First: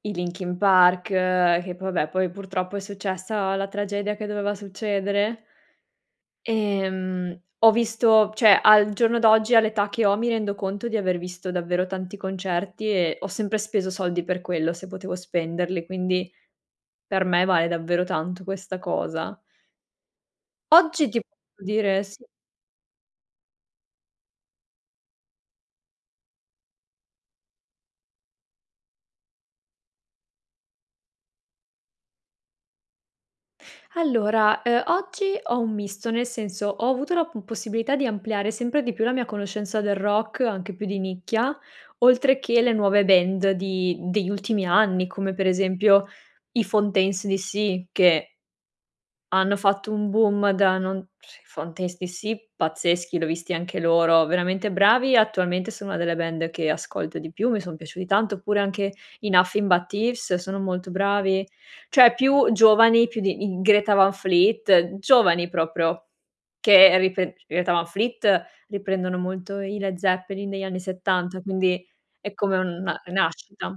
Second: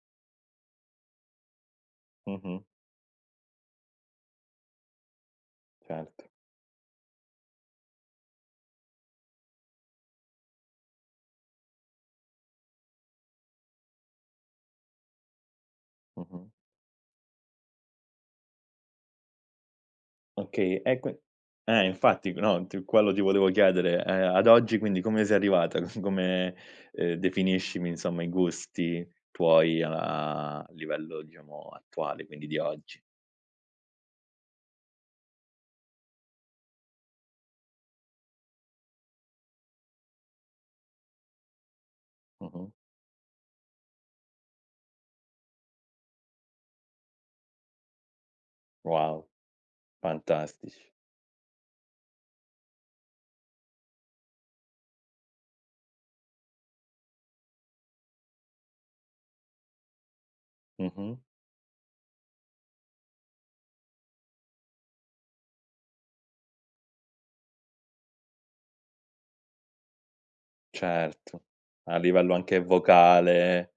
E i Linkin Park, che poi vabbè, poi Mh-mh. purtroppo è successa la tragedia che doveva succedere. Certo. Ehm, ho visto cioè, al giorno d'oggi, all'età che ho, mi rendo conto di aver visto davvero tanti concerti e ho sempre speso soldi per quello, se potevo spenderli; quindi Mh-mh. per me vale davvero tanto questa cosa. Okay, e Oggi quin ti eh, dire: sì. infatti, no, t quello ti volevo chiedere. Ehm, ad oggi, quindi, come sei arrivata? C come ehm, definiscimi, insomma, i gusti tuoi a livello, diciamo, attuale, quindi di oggi. Allora, ehm, oggi ho un misto, nel senso ho avuto la p possibilità di ampliare sempre di più la mia conoscenza del rock, anche più di nicchia, oltre che le Mh-mh. nuove band di degli ultimi anni, come per esempio i Fontaines D.C., che Wow, hanno fatto un boom da fantastici. non sì, Fontaines D.C. pazzeschi, l'ho visti anche loro, veramente bravi. Attualmente sono una delle band che ascolto di più, mi son piaciuti tanto, oppure anche i Nothing But Thieves sono molto Mh-mh. bravi; cioè più giovani, più di i Greta Van Fleet, giovani proprio che ripre i Greta Van Fleet riprendono molto i Led Zeppelin negli anni '70, Certo, quindi a è livello come anche una vocale rinascita.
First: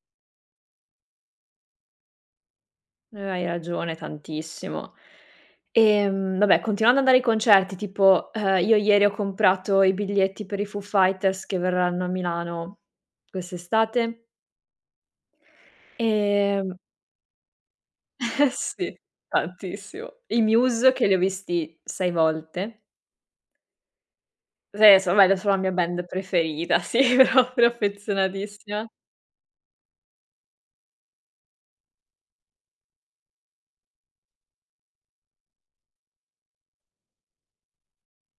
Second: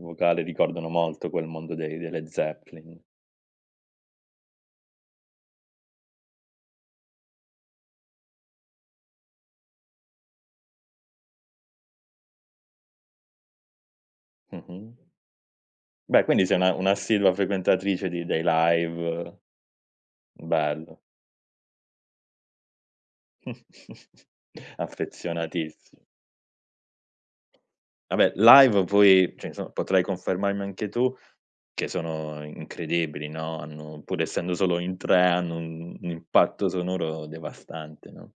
vocale ricordano molto quel mondo dei dei Led Zeppelin. Eh, hai ragione tantissimo. Ehm, vabbè, continuando ad andare ai concerti, tipo, ehm, io ieri ho comprato i biglietti per i Foo Fighters, che verranno a Milano quest'estate Mh-mh. Beh quindi sei ehm una un'assidua frequentatrice di dei sì, live. tantissimo. I Muse Bello. che li ho visti 6 volte. [unintelligible] sono la mia Affezionatissi band preferita, sì, proprio Vabbè, live, affezionatissima. poi, cioè, insomma, potrai confermarmi anche tu che sono incredibili, no. Hanno pur essendo solo in 3, hanno un un un impatto sonoro devastante, no?